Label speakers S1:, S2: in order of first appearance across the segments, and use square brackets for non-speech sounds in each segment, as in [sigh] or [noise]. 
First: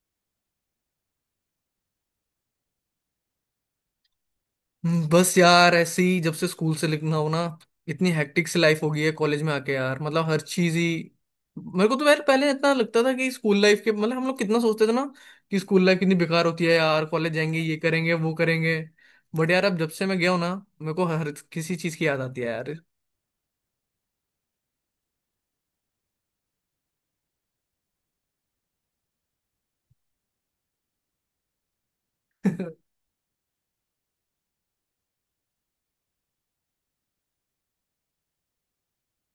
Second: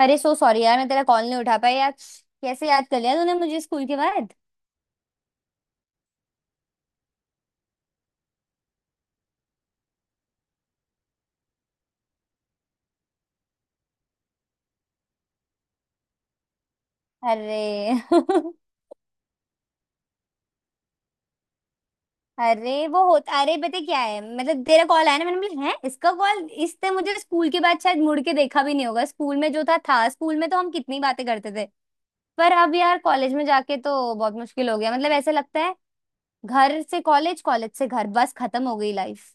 S1: अरे so sorry यार मैं तेरा कॉल नहीं उठा पाया यार। कैसे याद कर लिया तूने मुझे स्कूल के बाद।
S2: बस यार ऐसे ही जब से स्कूल से लिखना हो ना। इतनी हेक्टिक सी लाइफ हो गई है कॉलेज में आके यार, मतलब हर चीज ही। मेरे को तो यार पहले इतना लगता था कि स्कूल लाइफ के, मतलब हम लोग कितना सोचते थे ना कि स्कूल लाइफ कितनी बेकार होती है यार, कॉलेज जाएंगे ये
S1: अरे
S2: करेंगे वो
S1: [laughs]
S2: करेंगे। बट यार अब जब से मैं गया हूं ना, मेरे को हर किसी चीज की याद आती है यार।
S1: अरे वो होता अरे पता क्या है, मतलब तेरा कॉल आया ना, मैंने बोला है इसका कॉल। इसने मुझे स्कूल के बाद शायद मुड़ के देखा भी नहीं होगा, स्कूल में जो था, स्कूल में तो हम कितनी बातें करते थे। पर अब
S2: [laughs]
S1: यार कॉलेज में जाके तो बहुत मुश्किल हो गया, मतलब ऐसा लगता है। घर से कॉलेज, कॉलेज से घर, बस खत्म हो गई लाइफ।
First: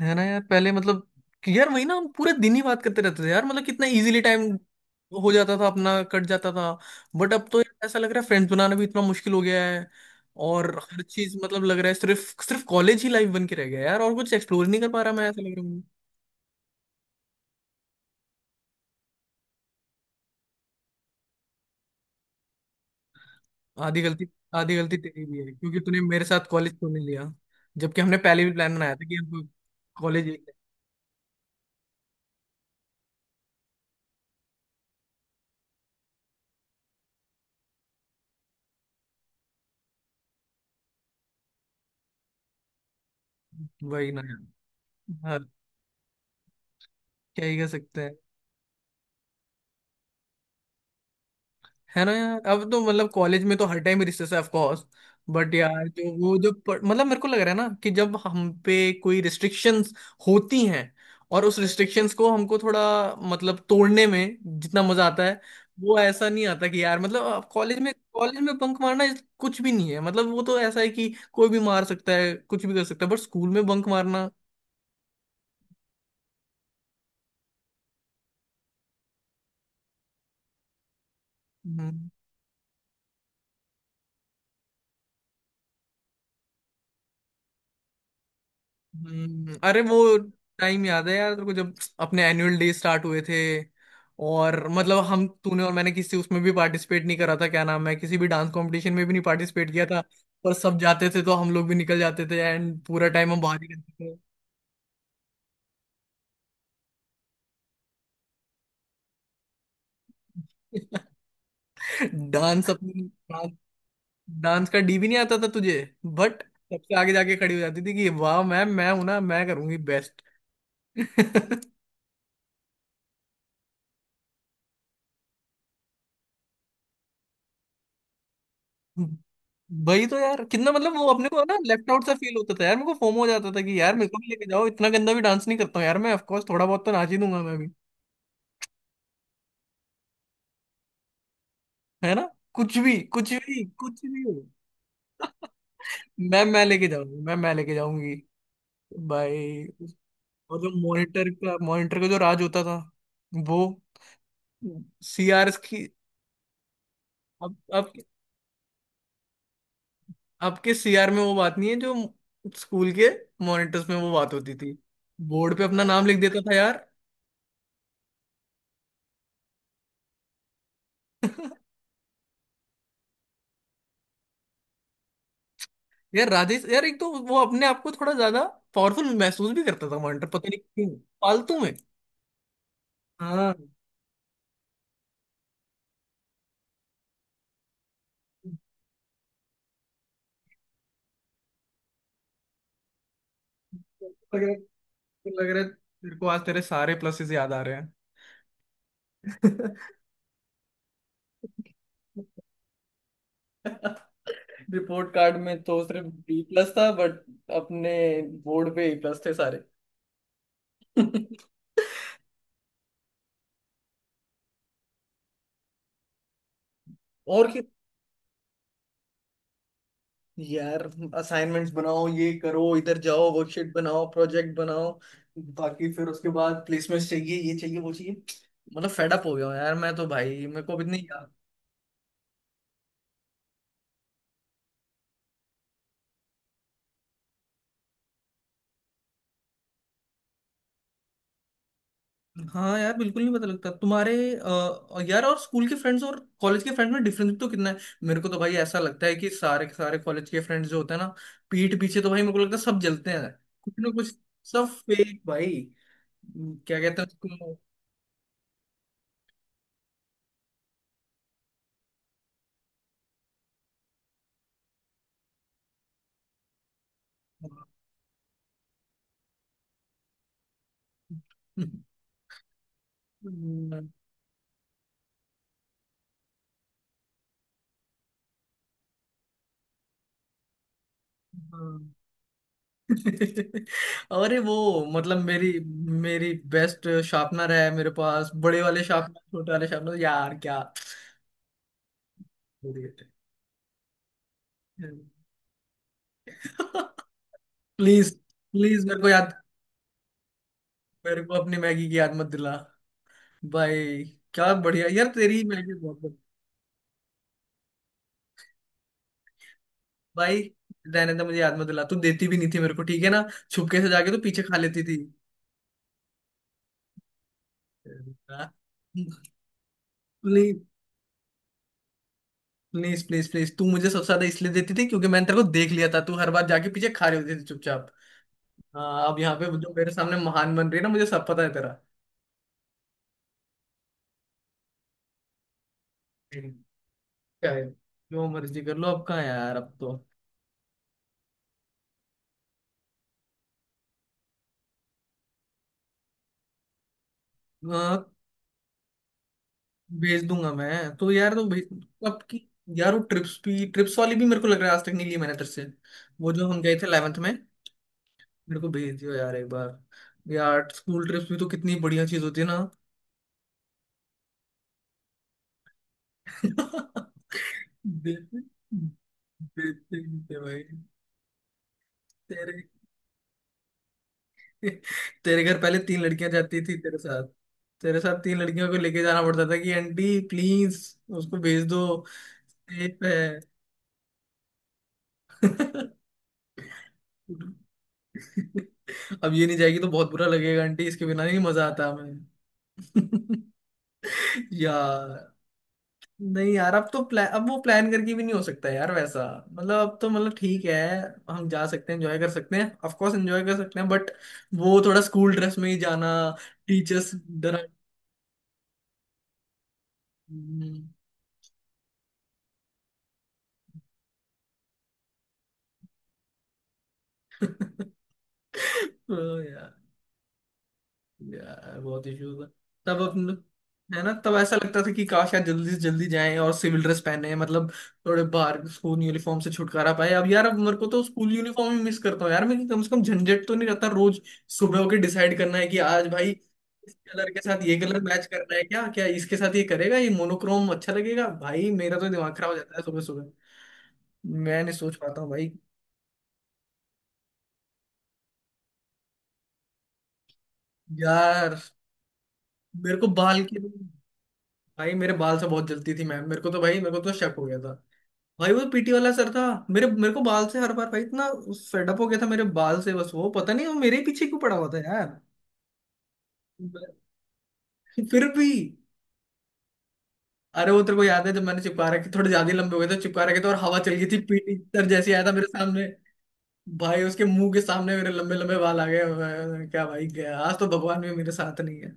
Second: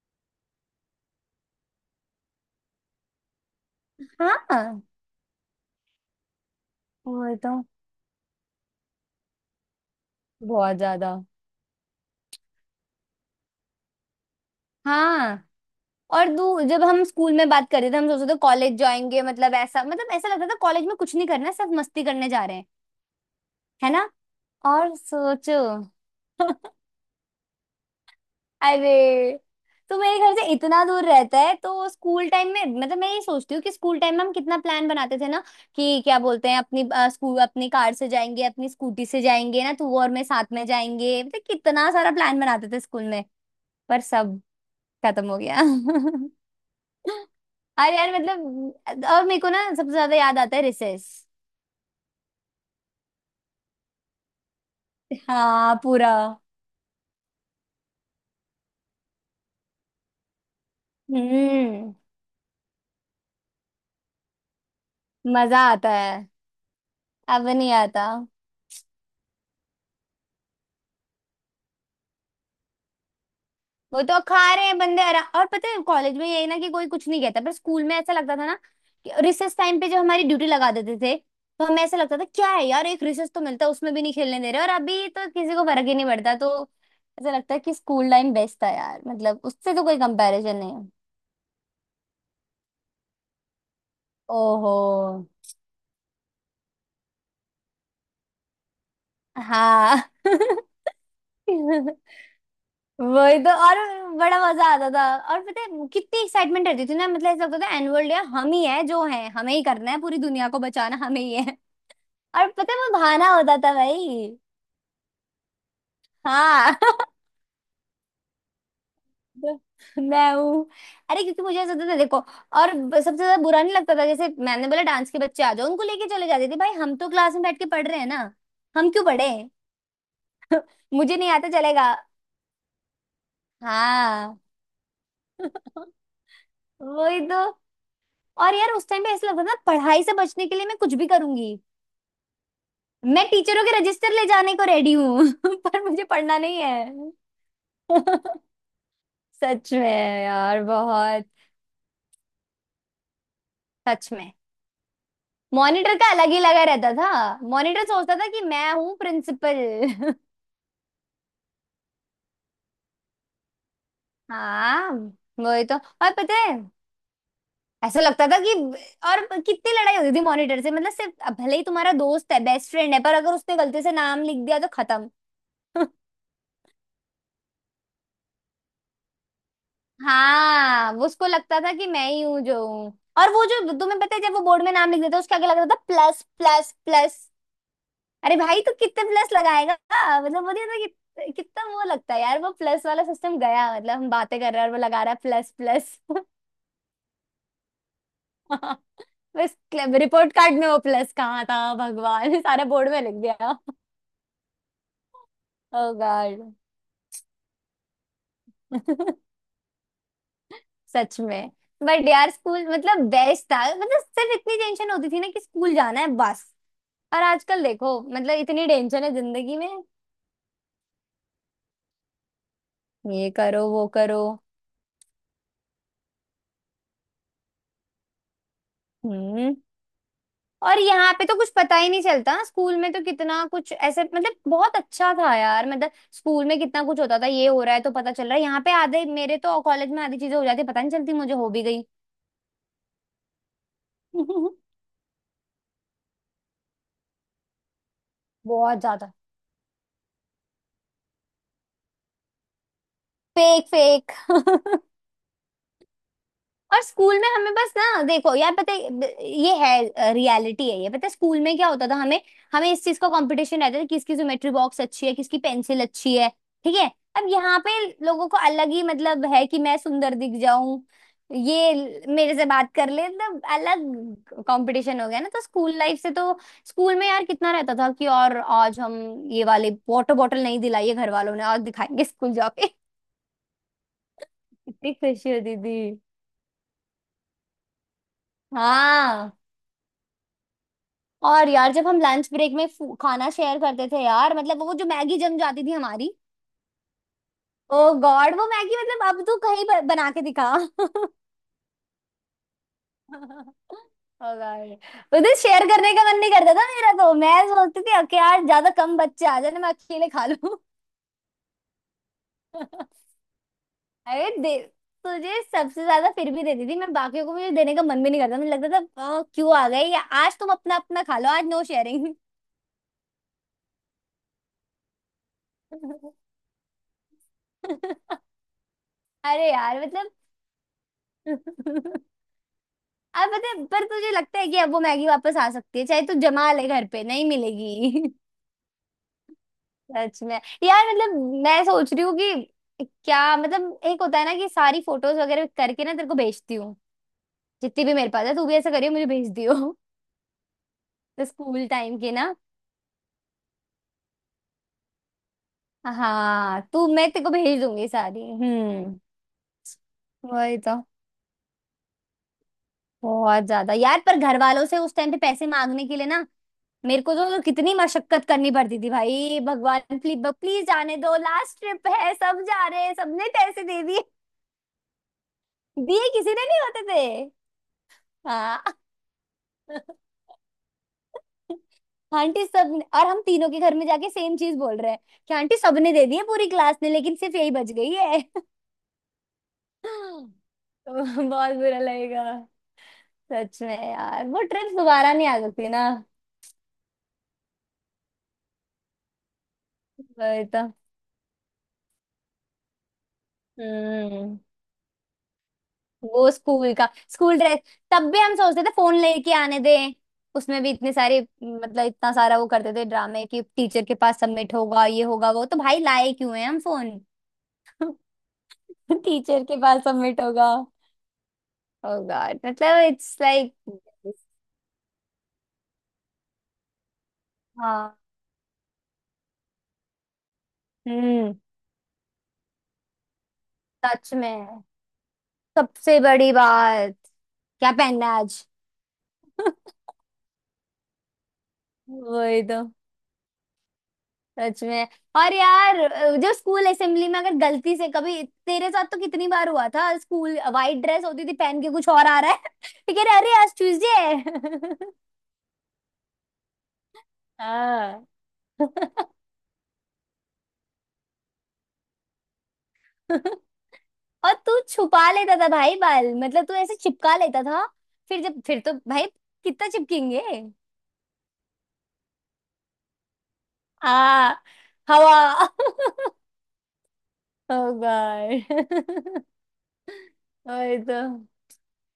S2: है ना यार, पहले मतलब कि यार वही ना, हम पूरे दिन ही बात करते रहते थे यार, मतलब कितना इजीली टाइम
S1: हाँ।
S2: हो जाता था, अपना कट जाता था। बट
S1: वो
S2: अब
S1: तो।
S2: तो यार ऐसा लग रहा है फ्रेंड्स बनाना भी इतना मुश्किल हो गया है। और
S1: बहुत
S2: हर
S1: ज्यादा।
S2: चीज मतलब लग रहा है सिर्फ सिर्फ कॉलेज ही लाइफ बन के रह गया है यार, और कुछ एक्सप्लोर नहीं कर पा रहा, मैं ऐसा
S1: हाँ।
S2: लग रहा हूँ।
S1: और दू जब हम स्कूल में बात कर रहे थे हम सोच रहे थे कॉलेज जाएंगे, मतलब ऐसा लगता था कॉलेज में कुछ नहीं करना है, सिर्फ मस्ती करने जा रहे हैं। है
S2: आधी
S1: ना।
S2: गलती आधी
S1: और
S2: गलती तेरी भी है
S1: सोचो।
S2: क्योंकि तूने मेरे साथ कॉलेज
S1: [laughs]
S2: क्यों नहीं लिया। जबकि हमने पहले भी प्लान बनाया था कि
S1: अरे
S2: हम
S1: तो मेरे
S2: कॉलेज।
S1: घर से इतना दूर रहता है, तो स्कूल टाइम में, मतलब मैं ये सोचती हूँ कि स्कूल टाइम में हम कितना प्लान बनाते थे ना। कि क्या बोलते हैं अपनी स्कूल अपनी कार से जाएंगे, अपनी स्कूटी से जाएंगे ना, तू और मैं साथ में जाएंगे, मतलब कितना सारा प्लान बनाते थे स्कूल में। पर
S2: वही ना
S1: सब
S2: यार।
S1: खत्म हो
S2: हाँ,
S1: गया।
S2: क्या ही कर
S1: [laughs] अरे
S2: सकते
S1: यार
S2: हैं।
S1: मतलब, और मेरे को ना सबसे ज्यादा याद आता है रिसेस।
S2: है ना यार, अब तो मतलब कॉलेज में तो हर टाइम रिसेस है ऑफ कोर्स। बट
S1: हाँ
S2: यार जो
S1: पूरा।
S2: वो जो प- मतलब मेरे को लग रहा है ना कि जब हम पे कोई रिस्ट्रिक्शंस होती हैं और उस
S1: हम्म।
S2: रिस्ट्रिक्शंस को हमको थोड़ा, मतलब तोड़ने में जितना मजा आता है
S1: मजा आता
S2: वो
S1: है।
S2: ऐसा नहीं आता कि यार मतलब
S1: अब नहीं
S2: कॉलेज में
S1: आता।
S2: कॉलेज में बंक मारना कुछ भी नहीं है। मतलब वो तो ऐसा है कि कोई भी मार सकता है, कुछ भी कर सकता है। बट स्कूल में बंक
S1: वो तो
S2: मारना।
S1: खा रहे हैं बंदे आरा, और पता है कॉलेज में यही ना कि कोई कुछ नहीं कहता, पर स्कूल में ऐसा लगता था ना कि रिसेस टाइम पे जो हमारी ड्यूटी लगा देते थे, तो हमें ऐसा
S2: हम्म।
S1: लगता था क्या है यार, एक रिसेस तो मिलता है उसमें भी नहीं खेलने दे रहे, और अभी तो किसी को फर्क ही नहीं पड़ता, तो ऐसा लगता है कि स्कूल टाइम बेस्ट था यार, मतलब उससे
S2: अरे
S1: तो
S2: वो
S1: कोई कंपैरिजन नहीं
S2: टाइम
S1: है।
S2: याद है यार तेरे को, जब अपने एनुअल डे स्टार्ट हुए थे और
S1: ओहो।
S2: मतलब हम, तूने और मैंने किसी उसमें भी पार्टिसिपेट नहीं करा था, क्या नाम है, किसी भी डांस कंपटीशन में भी नहीं पार्टिसिपेट किया था।
S1: हाँ। [laughs]
S2: पर सब जाते थे तो हम लोग भी निकल जाते थे, एंड पूरा टाइम
S1: वही
S2: हम
S1: तो।
S2: बाहर ही
S1: और
S2: रहते
S1: बड़ा मजा आता था। और पता है कितनी एक्साइटमेंट रहती थी ना, मतलब ऐसा लगता था एनुअल डे हम ही है जो है, हमें ही करना है, पूरी दुनिया को बचाना
S2: थे।
S1: हमें ही है।
S2: [laughs]
S1: और
S2: डांस
S1: पता है वो
S2: अपनी
S1: बहाना
S2: डांस
S1: होता था भाई।
S2: डांस का डी भी नहीं आता था तुझे। बट
S1: हाँ।
S2: सबसे
S1: [laughs]
S2: आगे जाके खड़ी हो जाती थी कि, वाह मैम मैं हूं ना, मैं करूंगी
S1: तो
S2: बेस्ट।
S1: मैं हूँ। अरे क्योंकि मुझे ऐसा
S2: [laughs]
S1: होता था, देखो, और सबसे ज्यादा बुरा नहीं लगता था, जैसे मैंने बोला डांस के बच्चे आ जाओ, उनको लेके चले जाते थे भाई, हम तो क्लास में बैठ के पढ़ रहे हैं ना। हम क्यों पढ़े।
S2: भाई तो यार कितना, मतलब वो
S1: मुझे
S2: अपने
S1: नहीं
S2: को
S1: आता
S2: ना लेफ्ट
S1: चलेगा।
S2: आउट सा फील होता था यार, मेरे को फोमो हो जाता था कि यार मेरे को भी
S1: हाँ।
S2: लेके जाओ, इतना गंदा भी डांस नहीं करता हूँ यार मैं, ऑफ कोर्स थोड़ा बहुत तो नाच ही
S1: वही तो।
S2: दूंगा मैं भी।
S1: और यार उस टाइम पे ऐसा लगता था ना, पढ़ाई से बचने के लिए मैं कुछ भी करूंगी।
S2: है ना, कुछ भी
S1: मैं
S2: कुछ
S1: टीचरों
S2: भी
S1: के
S2: कुछ
S1: रजिस्टर
S2: भी
S1: ले
S2: हो।
S1: जाने को रेडी हूँ, [laughs] पर मुझे
S2: [laughs]
S1: पढ़ना
S2: मैं
S1: नहीं
S2: मैं लेके
S1: है।
S2: जाऊंगी, मैं लेके
S1: [laughs]
S2: जाऊंगी भाई।
S1: सच में
S2: और
S1: यार
S2: जो
S1: बहुत।
S2: मॉनिटर का जो राज होता था वो,
S1: सच में।
S2: सीआर की।
S1: मॉनिटर का अलग ही लगा रहता था।
S2: अब
S1: मॉनिटर
S2: अब
S1: सोचता था कि मैं हूँ प्रिंसिपल। [laughs]
S2: आपके सीआर में वो बात नहीं है जो स्कूल के मॉनिटर्स में वो बात होती थी।
S1: हाँ।
S2: बोर्ड
S1: वही
S2: पे
S1: तो।
S2: अपना नाम
S1: और
S2: लिख
S1: पता
S2: देता था
S1: है
S2: यार।
S1: ऐसा लगता था कि, और कितनी लड़ाई होती थी मॉनिटर से, मतलब सिर्फ, भले ही
S2: [laughs]
S1: तुम्हारा दोस्त है, बेस्ट फ्रेंड है, पर अगर उसने गलती से नाम लिख दिया तो खत्म। [laughs]
S2: यार राजेश यार, एक तो वो अपने आप को थोड़ा ज्यादा पावरफुल महसूस भी करता था, कमांडर, पता नहीं
S1: हाँ,
S2: क्यों,
S1: वो उसको
S2: फालतू
S1: लगता था
S2: में।
S1: कि मैं ही हूँ जो हूँ। और वो
S2: हाँ। [laughs]
S1: जो तुम्हें पता है जब वो बोर्ड में नाम लिख देता उसके आगे लग रहा था प्लस प्लस प्लस। अरे भाई तू कितने प्लस लगाएगा। मतलब वो नहीं होता कि कितना वो लगता है यार, वो प्लस वाला सिस्टम गया, मतलब हम बातें
S2: लग
S1: कर
S2: रहा
S1: रहे हैं और वो लगा रहा है
S2: लग
S1: प्लस
S2: रहा है
S1: प्लस।
S2: तेरे को आज तेरे सारे प्लसेस याद आ रहे हैं।
S1: [laughs] बस। रिपोर्ट कार्ड में वो प्लस कहाँ था भगवान, सारा बोर्ड में लिख गया।
S2: [laughs] रिपोर्ट कार्ड में तो
S1: ओ
S2: सिर्फ बी
S1: गॉड।
S2: प्लस था, बट अपने बोर्ड पे ए प्लस
S1: [laughs]
S2: थे सारे।
S1: सच
S2: [laughs]
S1: में। बट यार स्कूल मतलब बेस्ट था, मतलब सिर्फ इतनी टेंशन होती थी ना कि स्कूल जाना है बस। और
S2: और
S1: आजकल देखो, मतलब इतनी टेंशन है जिंदगी में,
S2: यार, असाइनमेंट्स बनाओ, ये करो, इधर जाओ,
S1: ये करो
S2: वर्कशीट
S1: वो
S2: बनाओ,
S1: करो।
S2: प्रोजेक्ट बनाओ। बाकी फिर उसके बाद प्लेसमेंट चाहिए, ये चाहिए, वो चाहिए। मतलब फेडअप हो गया
S1: हम्म।
S2: हूँ यार मैं तो भाई, मेरे को
S1: और
S2: अब इतनी
S1: यहाँ पे
S2: यार।
S1: तो कुछ पता ही नहीं चलता, स्कूल में तो कितना कुछ ऐसे, मतलब बहुत अच्छा था यार, मतलब स्कूल में कितना कुछ होता था, ये हो रहा है तो पता चल रहा है, यहाँ पे आधे मेरे तो कॉलेज में आधी चीजें हो जाती पता नहीं चलती मुझे, हो भी गई।
S2: हाँ यार, बिल्कुल नहीं पता लगता तुम्हारे,
S1: [laughs]
S2: यार और स्कूल के फ्रेंड्स और कॉलेज के फ्रेंड्स में डिफरेंस तो कितना है। मेरे को तो भाई ऐसा
S1: बहुत
S2: लगता
S1: ज्यादा।
S2: है कि सारे के सारे कॉलेज के फ्रेंड्स जो होते हैं ना, पीठ पीछे तो भाई मेरे को लगता है सब जलते हैं
S1: फेक
S2: कुछ ना
S1: फेक।
S2: कुछ। सब
S1: [laughs]
S2: फेक भाई, क्या
S1: और
S2: कहते हैं
S1: स्कूल में हमें
S2: उसको।
S1: बस ना देखो यार पता है ये है, रियलिटी है ये, पता है स्कूल में क्या होता था हमें। हमें इस चीज का कंपटीशन रहता था किसकी ज्योमेट्री बॉक्स अच्छी है, किसकी पेंसिल अच्छी है। ठीक है। अब यहाँ पे लोगों को अलग ही मतलब है कि मैं सुंदर दिख जाऊं, ये मेरे से बात कर ले, मतलब
S2: [laughs]
S1: अलग कंपटीशन हो गया ना, तो स्कूल लाइफ से तो स्कूल में यार कितना रहता था कि, और आज हम ये वाले वाटर बॉटल नहीं दिलाई है घर वालों ने और
S2: हाँ।
S1: दिखाएंगे स्कूल जाके। [laughs]
S2: [laughs] अरे वो,
S1: कितनी
S2: मतलब
S1: खुशी
S2: मेरी
S1: होती थी।
S2: मेरी बेस्ट शार्पनर है मेरे पास, बड़े वाले शार्पनर,
S1: हाँ।
S2: छोटे वाले शार्पनर, यार क्या
S1: और यार जब हम लंच ब्रेक में
S2: idiot
S1: खाना शेयर करते थे यार, मतलब वो जो
S2: है।
S1: मैगी जम जाती थी हमारी।
S2: [laughs]
S1: ओ
S2: प्लीज,
S1: गॉड वो मैगी,
S2: प्लीज
S1: मतलब अब तू कहीं बना के दिखा। [laughs]
S2: मेरे को अपनी मैगी की याद मत दिला भाई।
S1: ओ
S2: क्या
S1: गॉड।
S2: बढ़िया यार
S1: उस दिन
S2: तेरी
S1: शेयर
S2: मैगी
S1: करने
S2: बहुत
S1: का मन
S2: बढ़िया।
S1: नहीं करता था मेरा, तो मैं सोचती थी कि यार ज्यादा कम बच्चे आ जाए ना मैं अकेले खा
S2: भाई
S1: लूं।
S2: रहने, तो मुझे याद मत दिला, तू देती भी नहीं थी मेरे को,
S1: [laughs]
S2: ठीक है ना। छुपके से जाके तो
S1: अरे
S2: पीछे खा
S1: दे,
S2: लेती थी।
S1: तुझे सबसे ज्यादा फिर भी देती थी मैं, बाकियों को मुझे देने का मन भी नहीं करता, मुझे लगता था क्यों आ गए या आज, तुम
S2: प्लीज,
S1: अपना अपना खा लो, आज no sharing."
S2: Please, please, please तू मुझे सबसे ज्यादा इसलिए देती थी क्योंकि मैंने तेरे को देख लिया था, तू
S1: [laughs]
S2: हर बार जाके पीछे खा रही होती थी चुपचाप। हाँ, अब यहाँ पे
S1: अरे
S2: जो
S1: यार
S2: मेरे सामने महान बन रही है ना, मुझे सब पता है तेरा।
S1: मतलब। [laughs] अब पता है पर तुझे लगता है कि अब वो मैगी वापस आ सकती है, चाहे तू
S2: हम्म।
S1: जमा ले
S2: क्या
S1: घर पे नहीं
S2: है,
S1: मिलेगी। [laughs]
S2: जो मर्जी कर लो, अब कहाँ यार, अब तो।
S1: सच में यार, मतलब मैं सोच रही हूँ कि क्या, मतलब एक होता है ना कि सारी फोटोज वगैरह करके ना तेरे को भेजती हूँ,
S2: अ,
S1: जितनी भी मेरे पास है, तू भी ऐसा करियो मुझे भेज दियो। [laughs]
S2: भेज दूंगा मैं तो
S1: तो
S2: यार, तो
S1: स्कूल
S2: भेज
S1: टाइम के
S2: अब
S1: ना।
S2: की। यार वो ट्रिप्स वाली भी मेरे को लग रहा है आज तक नहीं ली मैंने तेरे से। वो जो हम
S1: हाँ
S2: गए थे
S1: तू, मैं
S2: 11th
S1: तेरे को
S2: में,
S1: भेज दूंगी सारी।
S2: मेरे को भेज
S1: हम्म।
S2: दियो यार एक बार,
S1: वही
S2: यार
S1: तो।
S2: स्कूल ट्रिप्स भी तो कितनी बढ़िया चीज होती है ना।
S1: बहुत ज्यादा यार, पर घर वालों से उस टाइम पे पैसे मांगने के लिए ना, मेरे को
S2: [laughs]
S1: तो कितनी मशक्कत
S2: देते
S1: करनी पड़ती थी भाई,
S2: देते
S1: भगवान
S2: ही
S1: प्लीज
S2: थे भाई,
S1: प्लीज जाने दो, लास्ट ट्रिप है, सब
S2: तेरे।
S1: जा रहे हैं, सबने पैसे दे दिए,
S2: [laughs] तेरे घर पहले तीन
S1: दिए किसी
S2: लड़कियां
S1: ने नहीं
S2: जाती थी
S1: होते
S2: तेरे
S1: थे।
S2: साथ। तेरे साथ तीन लड़कियों
S1: हाँ।
S2: को लेके जाना पड़ता था कि, आंटी प्लीज उसको भेज दो,
S1: [laughs] आंटी सब,
S2: सेफ
S1: और
S2: है।
S1: हम तीनों के घर में जाके सेम चीज बोल रहे हैं कि आंटी
S2: [laughs]
S1: सबने दे दिए पूरी क्लास ने, लेकिन सिर्फ यही बच गई है। [laughs]
S2: अब ये नहीं जाएगी तो बहुत बुरा लगेगा आंटी,
S1: तो
S2: इसके बिना नहीं
S1: बहुत
S2: मजा
S1: बुरा
S2: आता
S1: लगेगा।
S2: हमें।
S1: सच में यार, वो
S2: [laughs]
S1: ट्रिप दोबारा नहीं
S2: यार,
S1: आ सकती ना।
S2: नहीं यार, अब वो प्लान करके भी नहीं हो सकता यार वैसा। मतलब अब तो, मतलब
S1: वही तो।
S2: ठीक है, हम जा सकते हैं एंजॉय कर सकते हैं ऑफ कोर्स, एंजॉय कर सकते हैं, बट
S1: हम्म।
S2: वो थोड़ा स्कूल ड्रेस में ही जाना,
S1: वो स्कूल का
S2: टीचर्स
S1: स्कूल ड्रेस। तब भी हम सोचते थे फोन लेके आने दें, उसमें
S2: डरा।
S1: भी इतने सारे, मतलब इतना सारा वो करते थे ड्रामे कि टीचर के पास सबमिट होगा, ये होगा वो, तो भाई लाए क्यों है हम फोन।
S2: [laughs]
S1: [laughs]
S2: ओ
S1: टीचर के
S2: यार,
S1: पास सबमिट होगा।
S2: यार
S1: ओ
S2: बहुत
S1: गॉड,
S2: इश्यूज है।
S1: मतलब
S2: तब
S1: इट्स
S2: अपन,
S1: लाइक।
S2: है ना तब ऐसा लगता था कि काश यार जल्दी से जल्दी जाएं और सिविल ड्रेस पहने। मतलब
S1: हाँ।
S2: थोड़े बाहर स्कूल यूनिफॉर्म से छुटकारा पाए। अब यार, अब मेरे को तो स्कूल
S1: हम्म।
S2: यूनिफॉर्म ही मिस करता हूँ यार मैं, कि कम से कम झंझट तो नहीं रहता
S1: सच
S2: रोज
S1: में।
S2: सुबह होके डिसाइड करना है कि
S1: सबसे
S2: आज भाई
S1: बड़ी
S2: इस
S1: बात
S2: कलर के साथ
S1: क्या
S2: ये कलर
S1: पहनना है
S2: मैच
S1: आज।
S2: करना है, क्या क्या इसके साथ ये
S1: [laughs]
S2: करेगा, ये मोनोक्रोम अच्छा लगेगा, भाई मेरा तो दिमाग
S1: वही
S2: खराब हो
S1: तो।
S2: जाता है सुबह सुबह। मैं
S1: सच
S2: नहीं
S1: में।
S2: सोच पाता हूँ
S1: और
S2: भाई।
S1: यार जो स्कूल असेंबली में अगर गलती से कभी, तेरे साथ तो कितनी बार हुआ था, स्कूल वाइट ड्रेस होती थी,
S2: यार
S1: पहन के कुछ और आ रहा है। [laughs]
S2: मेरे
S1: ठीक है,
S2: को
S1: अरे
S2: बाल
S1: आज
S2: के
S1: ट्यूसडे है।
S2: भाई
S1: [laughs]
S2: मेरे बाल से बहुत जलती थी मैम। मेरे को तो शक हो गया था
S1: हाँ।
S2: भाई, वो पीटी वाला सर था। मेरे मेरे को बाल से हर बार भाई, इतना फेडअप हो गया था मेरे बाल से, बस वो
S1: [laughs]
S2: पता नहीं वो मेरे ही पीछे
S1: और
S2: क्यों पड़ा
S1: तू
S2: हुआ था
S1: छुपा
S2: यार।
S1: लेता था भाई बाल, मतलब तू ऐसे चिपका
S2: [laughs]
S1: लेता था। फिर
S2: फिर
S1: जब
S2: भी,
S1: फिर तो भाई कितना चिपकेंगे।
S2: अरे वो तेरे को याद है जब मैंने चिपका रखे थोड़े ज्यादा ही लंबे हो गए थे, चिपका रखे थे और हवा चल गई थी,
S1: हाँ
S2: पीटी सर जैसे आया था मेरे
S1: हवा।
S2: सामने।
S1: [laughs]
S2: भाई उसके मुंह
S1: ओ
S2: के सामने मेरे लंबे लंबे बाल आ गए,
S1: गॉड।
S2: क्या भाई गया
S1: [laughs]
S2: आज तो,
S1: वही तो।
S2: भगवान भी मेरे साथ नहीं है।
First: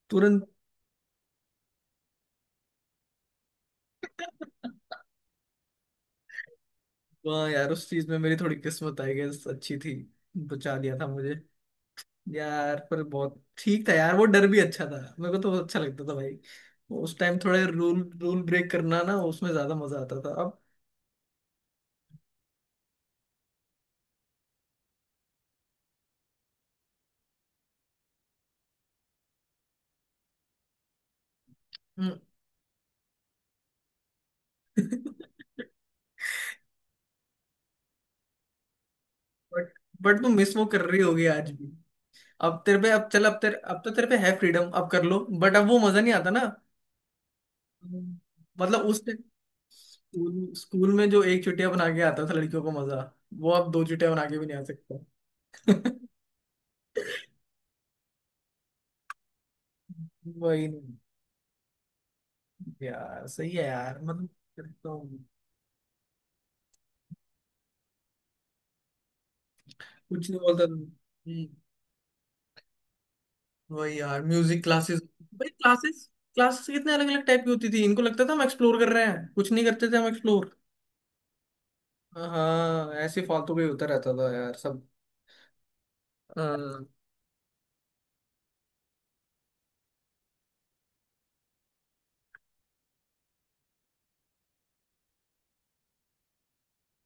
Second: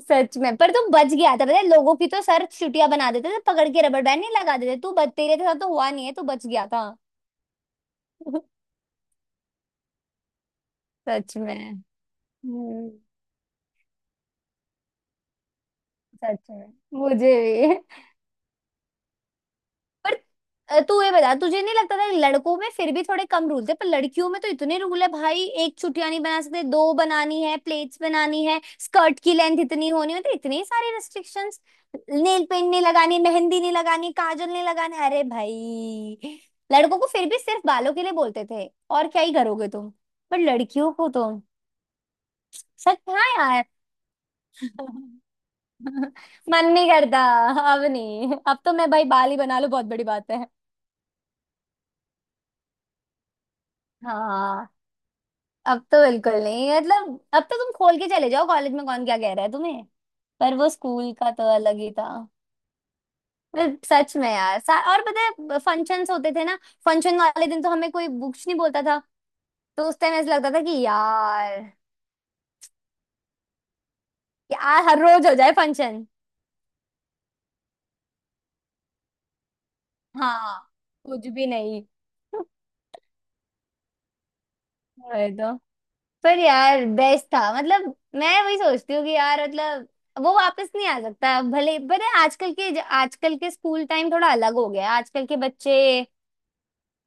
S1: सच
S2: तुरंत।
S1: में। पर तू बच गया था, पता है लोगों की तो सर चुटिया बना देते थे पकड़ के, रबर बैंड नहीं लगा देते, तू
S2: [laughs]
S1: बच, तेरे साथ तो हुआ नहीं है, तू बच गया था।
S2: वाह यार, उस चीज में मेरी थोड़ी
S1: [laughs]
S2: किस्मत, आई गेस, अच्छी थी, बचा लिया था मुझे।
S1: सच में।
S2: यार
S1: हम्म।
S2: पर बहुत ठीक था यार, वो डर भी अच्छा था, मेरे को तो बहुत अच्छा लगता था भाई।
S1: सच में।
S2: उस
S1: मुझे
S2: टाइम थोड़े
S1: भी।
S2: रूल रूल ब्रेक करना ना, उसमें ज्यादा मजा
S1: पर
S2: आता था अब।
S1: तू ये बता तुझे नहीं लगता था कि लड़कों में फिर भी थोड़े कम रूल थे, पर लड़कियों में तो इतने रूल है भाई, एक छुटिया नहीं बना सकते, दो बनानी है, प्लेट्स बनानी है, स्कर्ट की लेंथ इतनी होनी है, तो इतने सारे रेस्ट्रिक्शंस। नेल पेंट नहीं लगानी, मेहंदी नहीं लगानी, काजल नहीं लगानी, अरे भाई। लड़कों को फिर भी सिर्फ बालों के लिए बोलते थे, और क्या ही करोगे
S2: बट
S1: तुम।
S2: बट [laughs] तुम
S1: पर
S2: मिस वो कर
S1: लड़कियों
S2: रही
S1: को
S2: होगी
S1: तो
S2: आज भी।
S1: सच में, हाँ यार।
S2: अब तो तेरे पे है फ्रीडम, अब कर लो, बट अब वो मजा नहीं आता ना।
S1: [laughs] मन नहीं करता। अब
S2: हम्म।
S1: नहीं। अब तो
S2: मतलब
S1: मैं भाई
S2: उस टाइम
S1: बाल ही बना लूं बहुत बड़ी बात है।
S2: स्कूल स्कूल में जो एक चुटिया बना के आता था लड़कियों को मजा, वो अब दो चुटिया बना के भी नहीं आ
S1: हाँ।
S2: सकता।
S1: अब तो
S2: [laughs]
S1: बिल्कुल नहीं, मतलब अब तो तुम खोल के चले जाओ, कॉलेज में कौन क्या कह रहा है तुम्हें। पर
S2: वही
S1: वो
S2: नहीं
S1: स्कूल का तो अलग ही था।
S2: यार, सही है
S1: मतलब
S2: यार,
S1: सच में यार और पता
S2: मतलब
S1: है फंक्शंस होते थे ना। फंक्शन वाले दिन तो हमें कोई बुक्स नहीं बोलता था, तो उस टाइम
S2: कुछ
S1: ऐसा
S2: नहीं
S1: लगता था
S2: बोलता
S1: कि
S2: था।
S1: यार,
S2: वही यार म्यूजिक
S1: यार हर
S2: क्लासेस।
S1: रोज हो
S2: भाई
S1: जाए फंक्शन।
S2: क्लासेस क्लासेस कितने अलग अलग टाइप की होती थी, इनको लगता था हम एक्सप्लोर कर रहे हैं, कुछ नहीं करते थे हम एक्सप्लोर।
S1: हाँ कुछ भी नहीं।
S2: हाँ, ऐसे फालतू का ही होता रहता था यार सब।
S1: वही तो। पर यार
S2: हाँ,
S1: बेस्ट था, मतलब मैं वही सोचती हूँ कि यार मतलब, वो वापस नहीं आ सकता भले, पर आजकल के स्कूल टाइम थोड़ा अलग हो गया है। आजकल के बच्चे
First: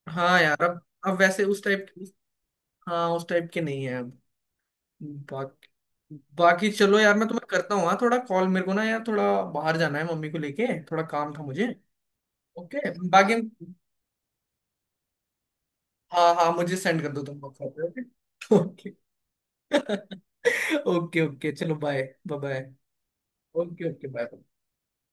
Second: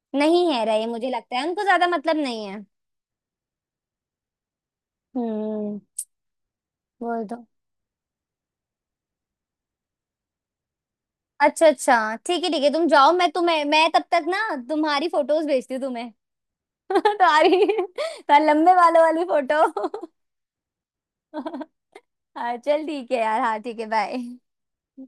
S2: हाँ
S1: नहीं
S2: यार,
S1: है
S2: अब
S1: रही, मुझे
S2: अब
S1: लगता
S2: वैसे
S1: है
S2: उस
S1: उनको
S2: टाइप
S1: ज्यादा
S2: के,
S1: मतलब नहीं है।
S2: हाँ उस टाइप के नहीं है अब। बाकी,
S1: हम्म।
S2: बाकी चलो यार
S1: बोल
S2: मैं
S1: दो।
S2: तुम्हें करता हूँ हाँ थोड़ा कॉल, मेरे को ना यार थोड़ा बाहर जाना है, मम्मी को लेके थोड़ा काम था
S1: अच्छा
S2: मुझे।
S1: अच्छा ठीक है तुम
S2: ओके,
S1: जाओ, मैं
S2: बाकी
S1: तुम्हें, मैं तब तक ना तुम्हारी फोटोज भेजती हूँ तुम्हें।
S2: हाँ, हाँ मुझे
S1: [laughs]
S2: सेंड कर दो तुम,
S1: तुम्हारी,
S2: ओके।
S1: तुम्हारे
S2: [laughs]
S1: लंबे
S2: ओके।
S1: बालों वाली फोटो।
S2: [laughs] ओके, ओके
S1: [laughs]
S2: चलो बाय, बाय,
S1: हाँ
S2: बाय।
S1: चल ठीक है यार, हाँ ठीक है
S2: ओके, ओके, बाय।
S1: बाय।